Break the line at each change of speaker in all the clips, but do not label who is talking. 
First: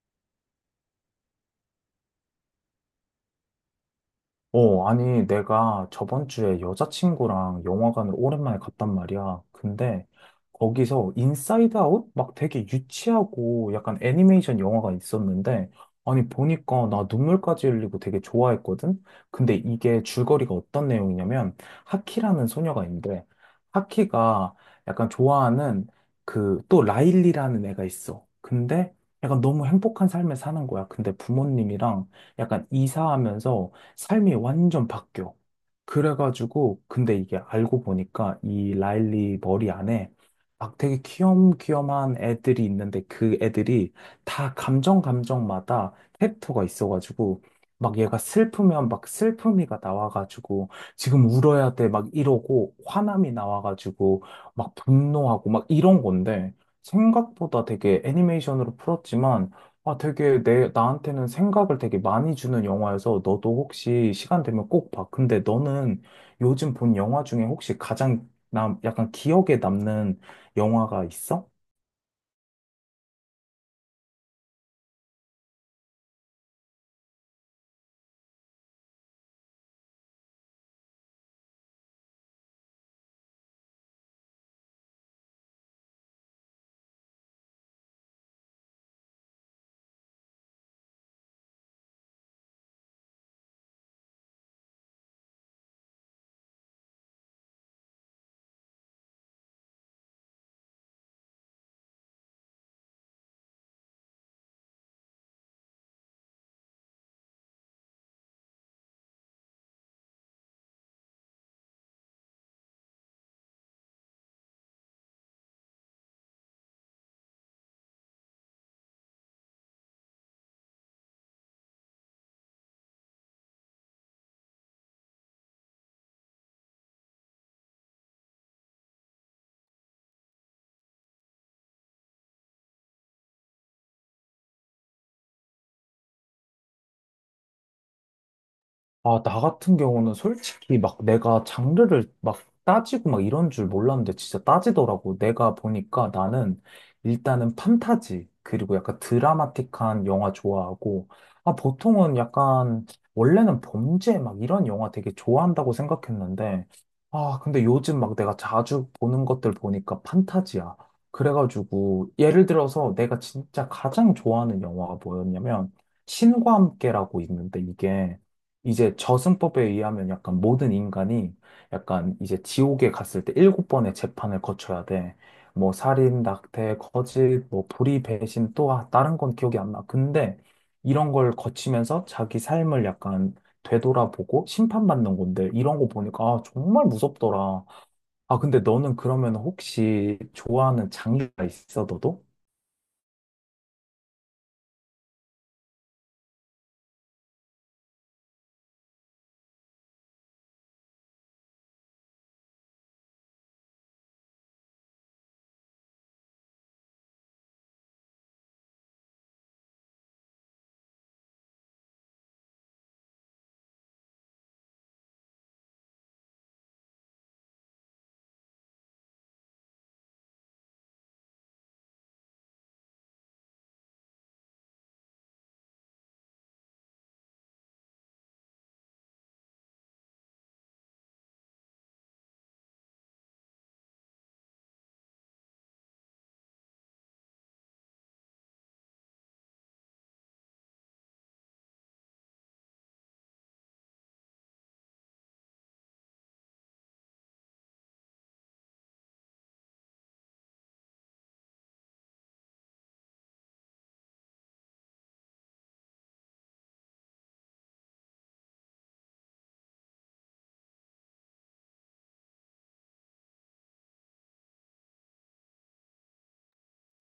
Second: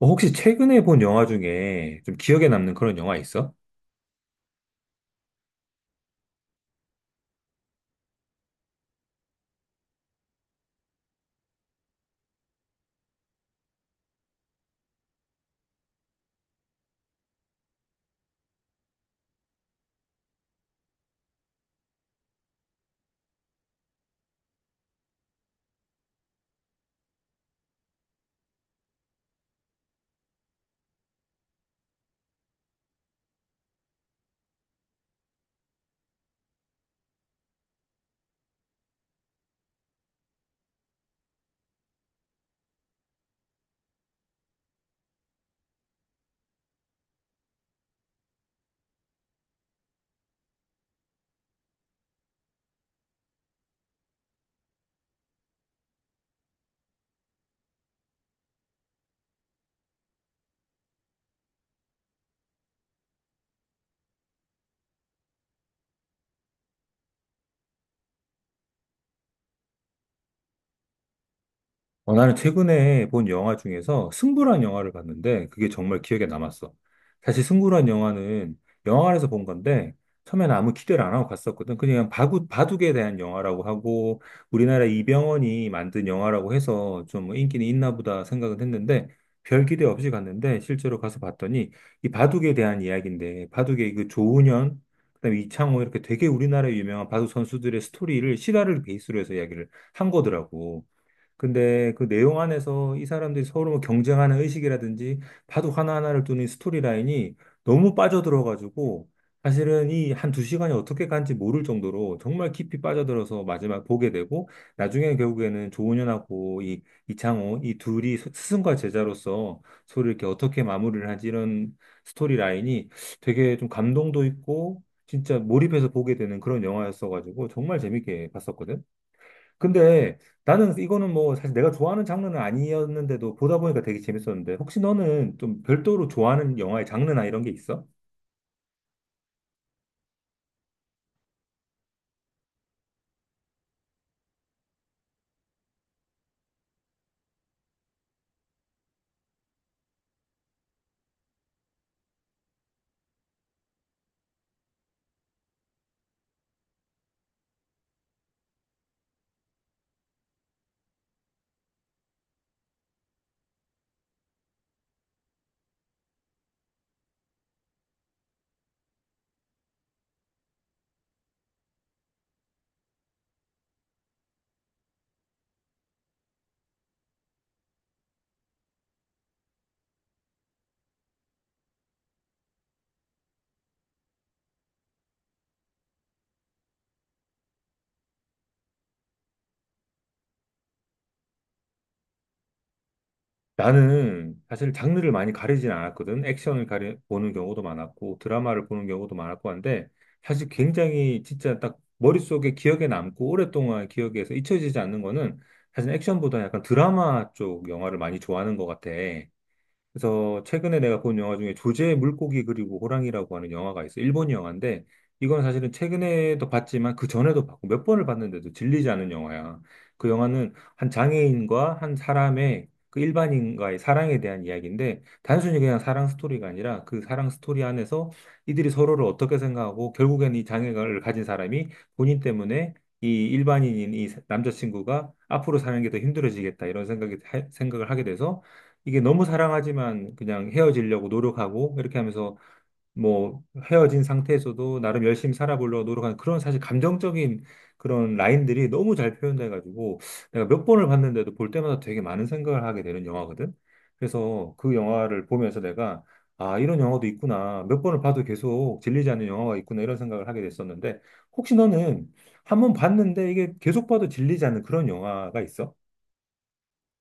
혹시 최근에 본 영화 중에 좀 기억에 남는 그런 영화 있어?
어, 아니, 내가 저번 주에 여자친구랑 영화관을 오랜만에 갔단 말이야. 근데 거기서 인사이드 아웃? 막 되게 유치하고 약간 애니메이션 영화가 있었는데, 아니, 보니까 나 눈물까지 흘리고 되게 좋아했거든? 근데 이게 줄거리가 어떤 내용이냐면, 하키라는 소녀가 있는데, 하키가 약간 좋아하는 그 또 라일리라는 애가 있어. 근데 약간 너무 행복한 삶을 사는 거야. 근데 부모님이랑 약간 이사하면서 삶이 완전 바뀌어. 그래가지고, 근데 이게 알고 보니까 이 라일리 머리 안에 막 되게 귀염귀염한 애들이 있는데 그 애들이 다 감정마다 캐릭터가 있어가지고 막 얘가 슬프면 막 슬픔이가 나와가지고 지금 울어야 돼 막 이러고 화남이 나와가지고 막 분노하고 막 이런 건데 생각보다 되게 애니메이션으로 풀었지만 아, 되게 나한테는 생각을 되게 많이 주는 영화여서 너도 혹시 시간 되면 꼭 봐. 근데 너는 요즘 본 영화 중에 혹시 약간 기억에 남는 영화가 있어?
어, 나는 최근에 본 영화 중에서 승부란 영화를 봤는데 그게 정말 기억에 남았어. 사실 승부란 영화는 영화관에서 본 건데, 처음에는 아무 기대를 안 하고 갔었거든. 그냥 바둑에 대한 영화라고 하고, 우리나라 이병헌이 만든 영화라고 해서 좀 인기는 있나 보다 생각은 했는데, 별 기대 없이 갔는데 실제로 가서 봤더니 이 바둑에 대한 이야기인데, 바둑의 그 조은현, 그다음에 이창호, 이렇게 되게 우리나라의 유명한 바둑 선수들의 스토리를 실화를 베이스로 해서 이야기를 한 거더라고. 근데 그 내용 안에서 이 사람들이 서로 뭐 경쟁하는 의식이라든지, 바둑 하나하나를 두는 이 스토리 라인이 너무 빠져들어가지고, 사실은 이 한 두 시간이 어떻게 간지 모를 정도로 정말 깊이 빠져들어서 마지막 보게 되고, 나중에 결국에는 조은현하고 이 이창호 이 둘이 스승과 제자로서 서로 이렇게 어떻게 마무리를 하지, 이런 스토리 라인이 되게 좀 감동도 있고 진짜 몰입해서 보게 되는 그런 영화였어가지고 정말 재밌게 봤었거든. 근데 나는 이거는 뭐 사실 내가 좋아하는 장르는 아니었는데도 보다 보니까 되게 재밌었는데, 혹시 너는 좀 별도로 좋아하는 영화의 장르나 이런 게 있어?
아, 나 같은 경우는 솔직히 막 내가 장르를 막 따지고 막 이런 줄 몰랐는데 진짜 따지더라고. 내가 보니까 나는 일단은 판타지, 그리고 약간 드라마틱한 영화 좋아하고, 아, 보통은 약간, 원래는 범죄 막 이런 영화 되게 좋아한다고 생각했는데, 아, 근데 요즘 막 내가 자주 보는 것들 보니까 판타지야. 그래가지고, 예를 들어서 내가 진짜 가장 좋아하는 영화가 뭐였냐면, 신과 함께라고 있는데 이게, 이제 저승법에 의하면 약간 모든 인간이 약간 이제 지옥에 갔을 때 일곱 번의 재판을 거쳐야 돼. 뭐 살인, 낙태, 거짓, 뭐 불의, 배신 또 아, 다른 건 기억이 안 나. 근데 이런 걸 거치면서 자기 삶을 약간 되돌아보고 심판받는 건데 이런 거 보니까 아, 정말 무섭더라. 아, 근데 너는 그러면 혹시 좋아하는 장르가 있어, 너도?
나는 사실 장르를 많이 가리진 않았거든. 액션을 보는 경우도 많았고 드라마를 보는 경우도 많았고 한데, 사실 굉장히 진짜 딱 머릿속에 기억에 남고 오랫동안 기억에서 잊혀지지 않는 거는 사실 액션보다 약간 드라마 쪽 영화를 많이 좋아하는 것 같아. 그래서 최근에 내가 본 영화 중에 조제의 물고기 그리고 호랑이라고 하는 영화가 있어. 일본 영화인데 이건 사실은 최근에도 봤지만 그 전에도 봤고 몇 번을 봤는데도 질리지 않은 영화야. 그 영화는 한 장애인과 한 사람의 그 일반인과의 사랑에 대한 이야기인데, 단순히 그냥 사랑 스토리가 아니라 그 사랑 스토리 안에서 이들이 서로를 어떻게 생각하고 결국엔 이 장애를 가진 사람이 본인 때문에 이 일반인인 이 남자친구가 앞으로 사는 게 더 힘들어지겠다, 이런 생각이 생각을 하게 돼서 이게 너무 사랑하지만 그냥 헤어지려고 노력하고 이렇게 하면서, 뭐 헤어진 상태에서도 나름 열심히 살아보려고 노력하는 그런 사실 감정적인 그런 라인들이 너무 잘 표현돼가지고, 내가 몇 번을 봤는데도 볼 때마다 되게 많은 생각을 하게 되는 영화거든. 그래서 그 영화를 보면서 내가, 아, 이런 영화도 있구나. 몇 번을 봐도 계속 질리지 않는 영화가 있구나. 이런 생각을 하게 됐었는데, 혹시 너는 한 번 봤는데 이게 계속 봐도 질리지 않는 그런 영화가 있어?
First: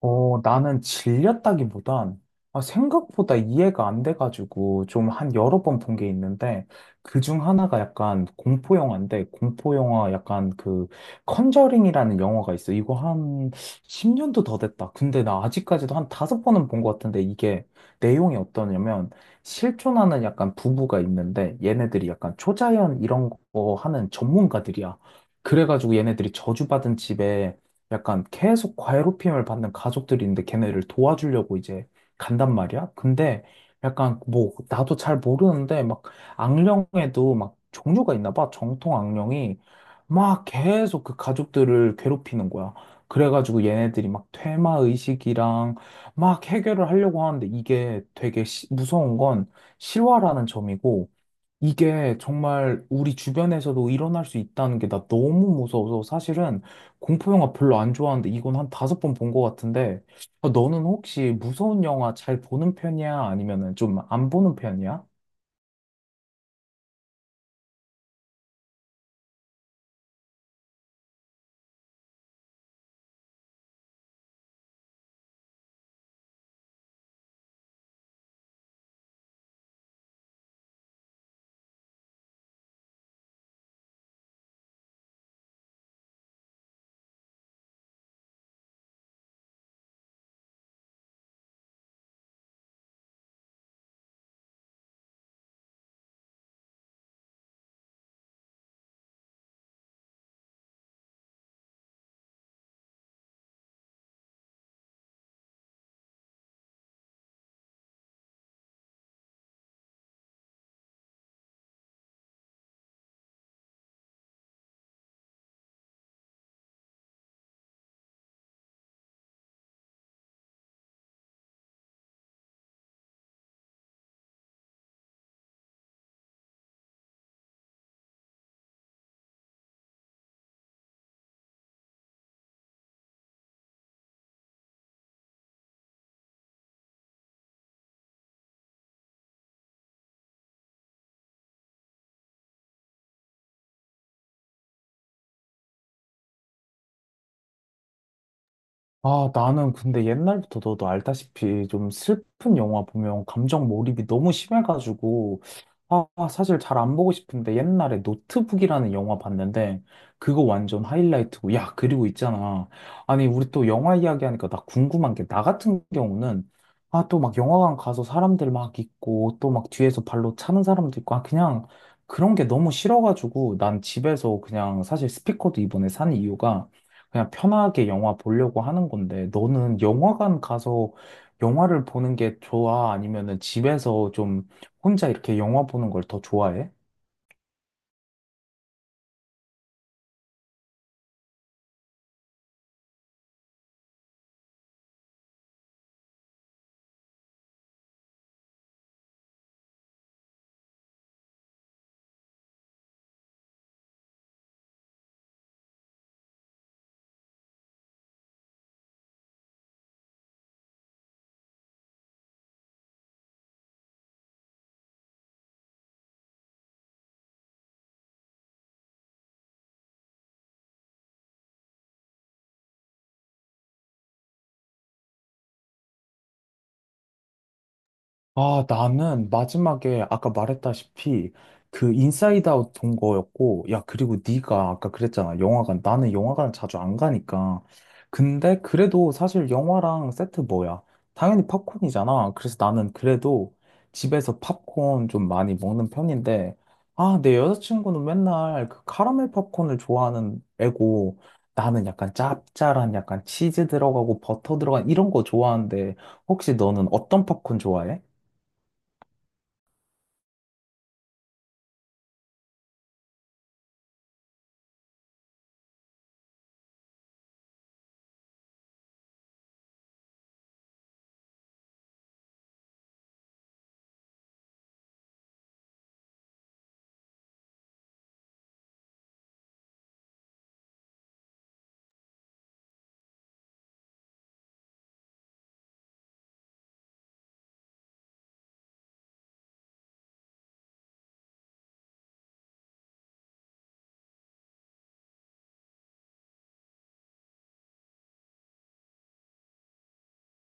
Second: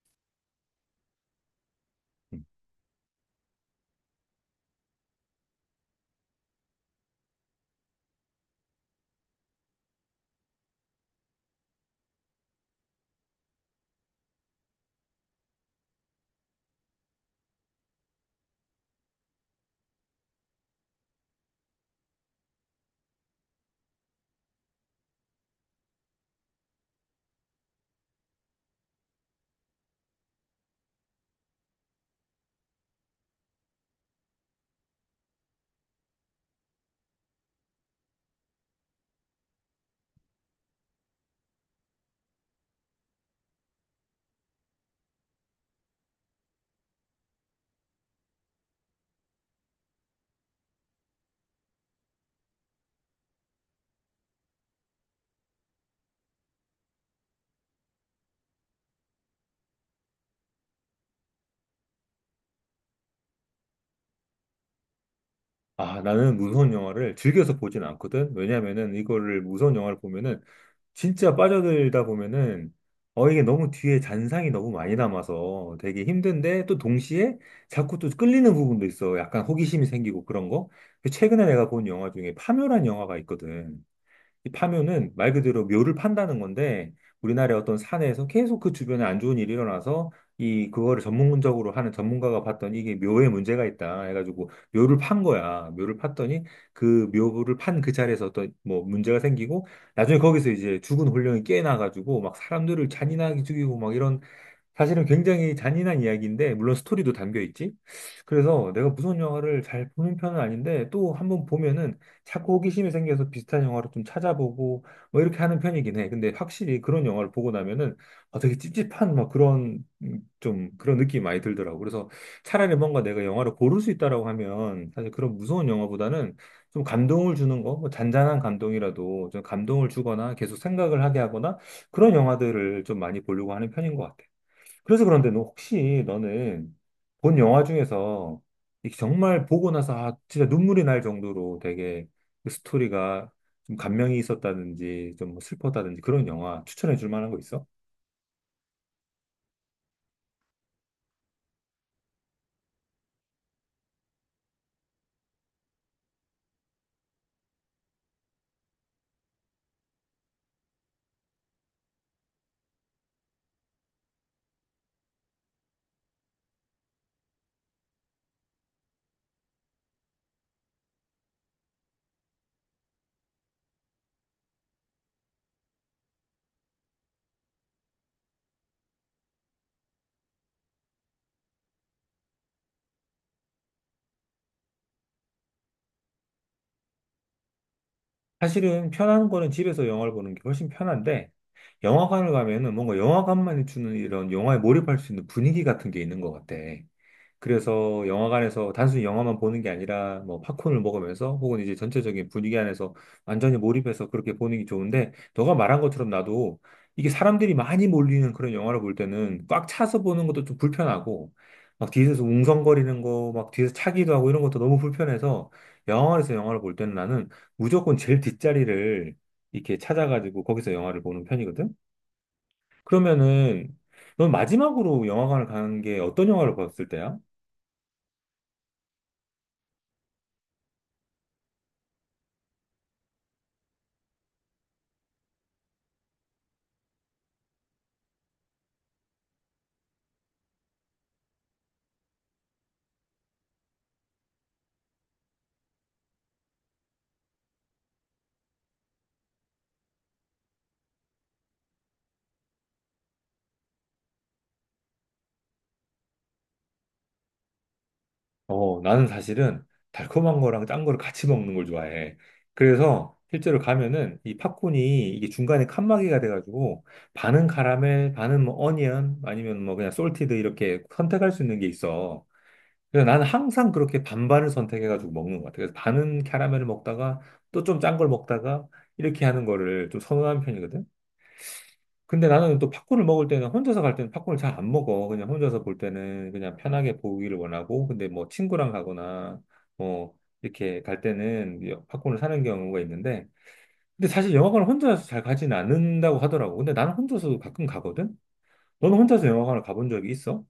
어, 나는 질렸다기보단
음.
아, 생각보다 이해가 안 돼가지고 좀 한 여러 번 본 게 있는데 그 중 하나가 약간 공포 영화인데 공포 영화 약간 그 컨저링이라는 영화가 있어. 이거 한 10년도 더 됐다. 근데 나 아직까지도 한 다섯 번은 본 것 같은데 이게 내용이 어떠냐면 실존하는 약간 부부가 있는데 얘네들이 약간 초자연 이런 거 하는 전문가들이야. 그래가지고 얘네들이 저주받은 집에 약간 계속 과외롭힘을 받는 가족들이 있는데 걔네를 도와주려고 이제 간단 말이야. 근데 약간 뭐 나도 잘 모르는데 막 악령에도 막 종류가 있나 봐. 정통 악령이 막 계속 그 가족들을 괴롭히는 거야. 그래가지고 얘네들이 막 퇴마 의식이랑 막 해결을 하려고 하는데 이게 되게 무서운 건 실화라는 점이고 이게 정말 우리 주변에서도 일어날 수 있다는 게 나 너무 무서워서 사실은 공포 영화 별로 안 좋아하는데 이건 한 다섯 번 본 것 같은데 아, 너는 혹시 무서운 영화 잘 보는 편이야? 아니면은 좀 안 보는 편이야?
아, 나는 무서운 영화를 즐겨서 보진 않거든. 왜냐면은 이거를 무서운 영화를 보면은 진짜 빠져들다 보면은, 이게 너무 뒤에 잔상이 너무 많이 남아서 되게 힘든데, 또 동시에 자꾸 또 끌리는 부분도 있어. 약간 호기심이 생기고 그런 거. 그 최근에 내가 본 영화 중에 파묘란 영화가 있거든. 이 파묘는 말 그대로 묘를 판다는 건데, 우리나라의 어떤 산에서 계속 그 주변에 안 좋은 일이 일어나서 이 그거를 전문적으로 하는 전문가가 봤더니 이게 묘에 문제가 있다 해가지고 묘를 판 거야. 묘를 팠더니 그 묘를 판 그 자리에서 어떤 뭐 문제가 생기고 나중에 거기서 이제 죽은 혼령이 깨어나가지고 막 사람들을 잔인하게 죽이고 막 이런, 사실은 굉장히 잔인한 이야기인데, 물론 스토리도 담겨 있지. 그래서 내가 무서운 영화를 잘 보는 편은 아닌데, 또 한번 보면은 자꾸 호기심이 생겨서 비슷한 영화를 좀 찾아보고, 뭐 이렇게 하는 편이긴 해. 근데 확실히 그런 영화를 보고 나면은, 아, 되게 찝찝한 막 그런, 좀 그런 느낌이 많이 들더라고. 그래서 차라리 뭔가 내가 영화를 고를 수 있다라고 하면, 사실 그런 무서운 영화보다는 좀 감동을 주는 거, 뭐 잔잔한 감동이라도 좀 감동을 주거나 계속 생각을 하게 하거나 그런 영화들을 좀 많이 보려고 하는 편인 것 같아. 그래서 그런데 너 혹시 너는 본 영화 중에서 이게 정말 보고 나서, 아, 진짜 눈물이 날 정도로 되게 그 스토리가 좀 감명이 있었다든지 좀뭐 슬펐다든지 그런 영화 추천해 줄 만한 거 있어?
아, 나는 근데 옛날부터 너도 알다시피 좀 슬픈 영화 보면 감정 몰입이 너무 심해가지고, 아, 사실 잘 안 보고 싶은데 옛날에 노트북이라는 영화 봤는데, 그거 완전 하이라이트고, 야, 그리고 있잖아. 아니, 우리 또 영화 이야기하니까 나 궁금한 게, 나 같은 경우는, 아, 또 막 영화관 가서 사람들 막 있고, 또 막 뒤에서 발로 차는 사람도 있고, 아, 그냥 그런 게 너무 싫어가지고, 난 집에서 그냥 사실 스피커도 이번에 산 이유가, 그냥 편하게 영화 보려고 하는 건데, 너는 영화관 가서 영화를 보는 게 좋아? 아니면은 집에서 좀 혼자 이렇게 영화 보는 걸 더 좋아해?
사실은 편한 거는 집에서 영화를 보는 게 훨씬 편한데, 영화관을 가면은 뭔가 영화관만이 주는 이런 영화에 몰입할 수 있는 분위기 같은 게 있는 것 같아. 그래서 영화관에서 단순히 영화만 보는 게 아니라 뭐 팝콘을 먹으면서 혹은 이제 전체적인 분위기 안에서 완전히 몰입해서 그렇게 보는 게 좋은데, 너가 말한 것처럼 나도 이게 사람들이 많이 몰리는 그런 영화를 볼 때는 꽉 차서 보는 것도 좀 불편하고, 막 뒤에서 웅성거리는 거, 막 뒤에서 차기도 하고 이런 것도 너무 불편해서 영화관에서 영화를 볼 때는 나는 무조건 제일 뒷자리를 이렇게 찾아가지고 거기서 영화를 보는 편이거든. 그러면은 넌 마지막으로 영화관을 간 게 어떤 영화를 봤을 때야?
아, 나는 마지막에 아까 말했다시피 그 인사이드 아웃 본 거였고, 야, 그리고 네가 아까 그랬잖아. 영화관. 나는 영화관 자주 안 가니까. 근데 그래도 사실 영화랑 세트 뭐야? 당연히 팝콘이잖아. 그래서 나는 그래도 집에서 팝콘 좀 많이 먹는 편인데, 아, 내 여자친구는 맨날 그 카라멜 팝콘을 좋아하는 애고, 나는 약간 짭짤한 약간 치즈 들어가고 버터 들어간 이런 거 좋아하는데, 혹시 너는 어떤 팝콘 좋아해?
어, 나는 사실은 달콤한 거랑 짠 거를 같이 먹는 걸 좋아해. 그래서 실제로 가면은 이 팝콘이 이게 중간에 칸막이가 돼가지고 반은 카라멜, 반은 뭐 어니언 아니면 뭐 그냥 솔티드 이렇게 선택할 수 있는 게 있어. 그래서 나는 항상 그렇게 반반을 선택해가지고 먹는 것 같아. 그래서 반은 카라멜을 먹다가 또 좀 짠 걸 먹다가 이렇게 하는 거를 좀 선호하는 편이거든. 근데 나는 또 팝콘을 먹을 때는, 혼자서 갈 때는 팝콘을 잘 안 먹어. 그냥 혼자서 볼 때는 그냥 편하게 보기를 원하고, 근데 뭐 친구랑 가거나 뭐 이렇게 갈 때는 팝콘을 사는 경우가 있는데, 근데 사실 영화관을 혼자서 잘 가지는 않는다고 하더라고. 근데 나는 혼자서 가끔 가거든? 너는 혼자서 영화관을 가본 적이 있어?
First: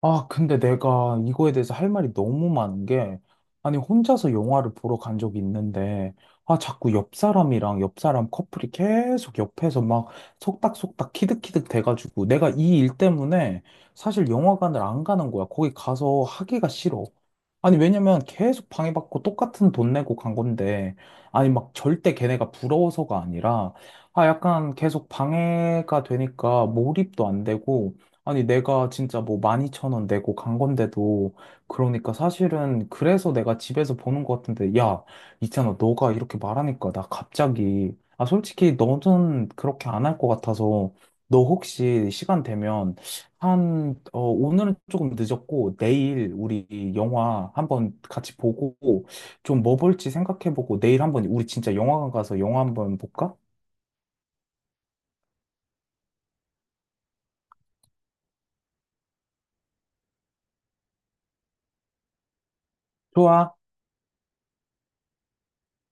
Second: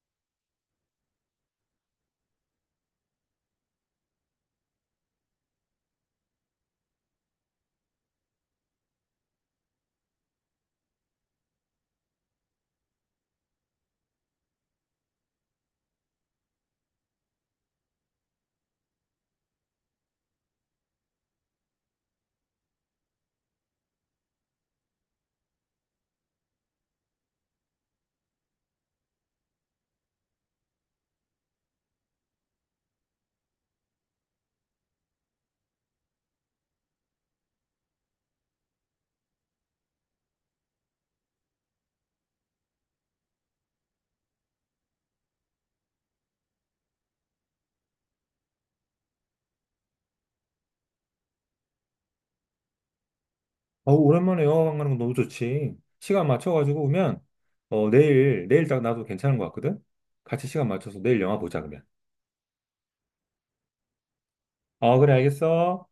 아, 근데 내가 이거에 대해서 할 말이 너무 많은 게, 아니, 혼자서 영화를 보러 간 적이 있는데, 아, 자꾸 옆 사람이랑 옆 사람 커플이 계속 옆에서 막 속닥속닥 키득키득 돼가지고, 내가 이 일 때문에 사실 영화관을 안 가는 거야. 거기 가서 하기가 싫어. 아니, 왜냐면 계속 방해받고 똑같은 돈 내고 간 건데, 아니, 막 절대 걔네가 부러워서가 아니라, 아, 약간 계속 방해가 되니까 몰입도 안 되고, 아니, 내가 진짜 뭐 12,000원 내고 간 건데도, 그러니까 사실은 그래서 내가 집에서 보는 것 같은데, 야, 있잖아, 너가 이렇게 말하니까 나 갑자기, 아, 솔직히 너는 그렇게 안 할 것 같아서, 너 혹시 시간 되면, 한, 어, 오늘은 조금 늦었고, 내일 우리 영화 한번 같이 보고, 좀 뭐 볼지 생각해보고, 내일 한번 우리 진짜 영화관 가서 영화 한번 볼까?
어, 오랜만에 영화관 가는 거 너무 좋지. 시간 맞춰가지고 오면, 내일 딱 나도 괜찮은 것 같거든? 같이 시간 맞춰서 내일 영화 보자, 그러면.
좋아.
어, 그래, 알겠어.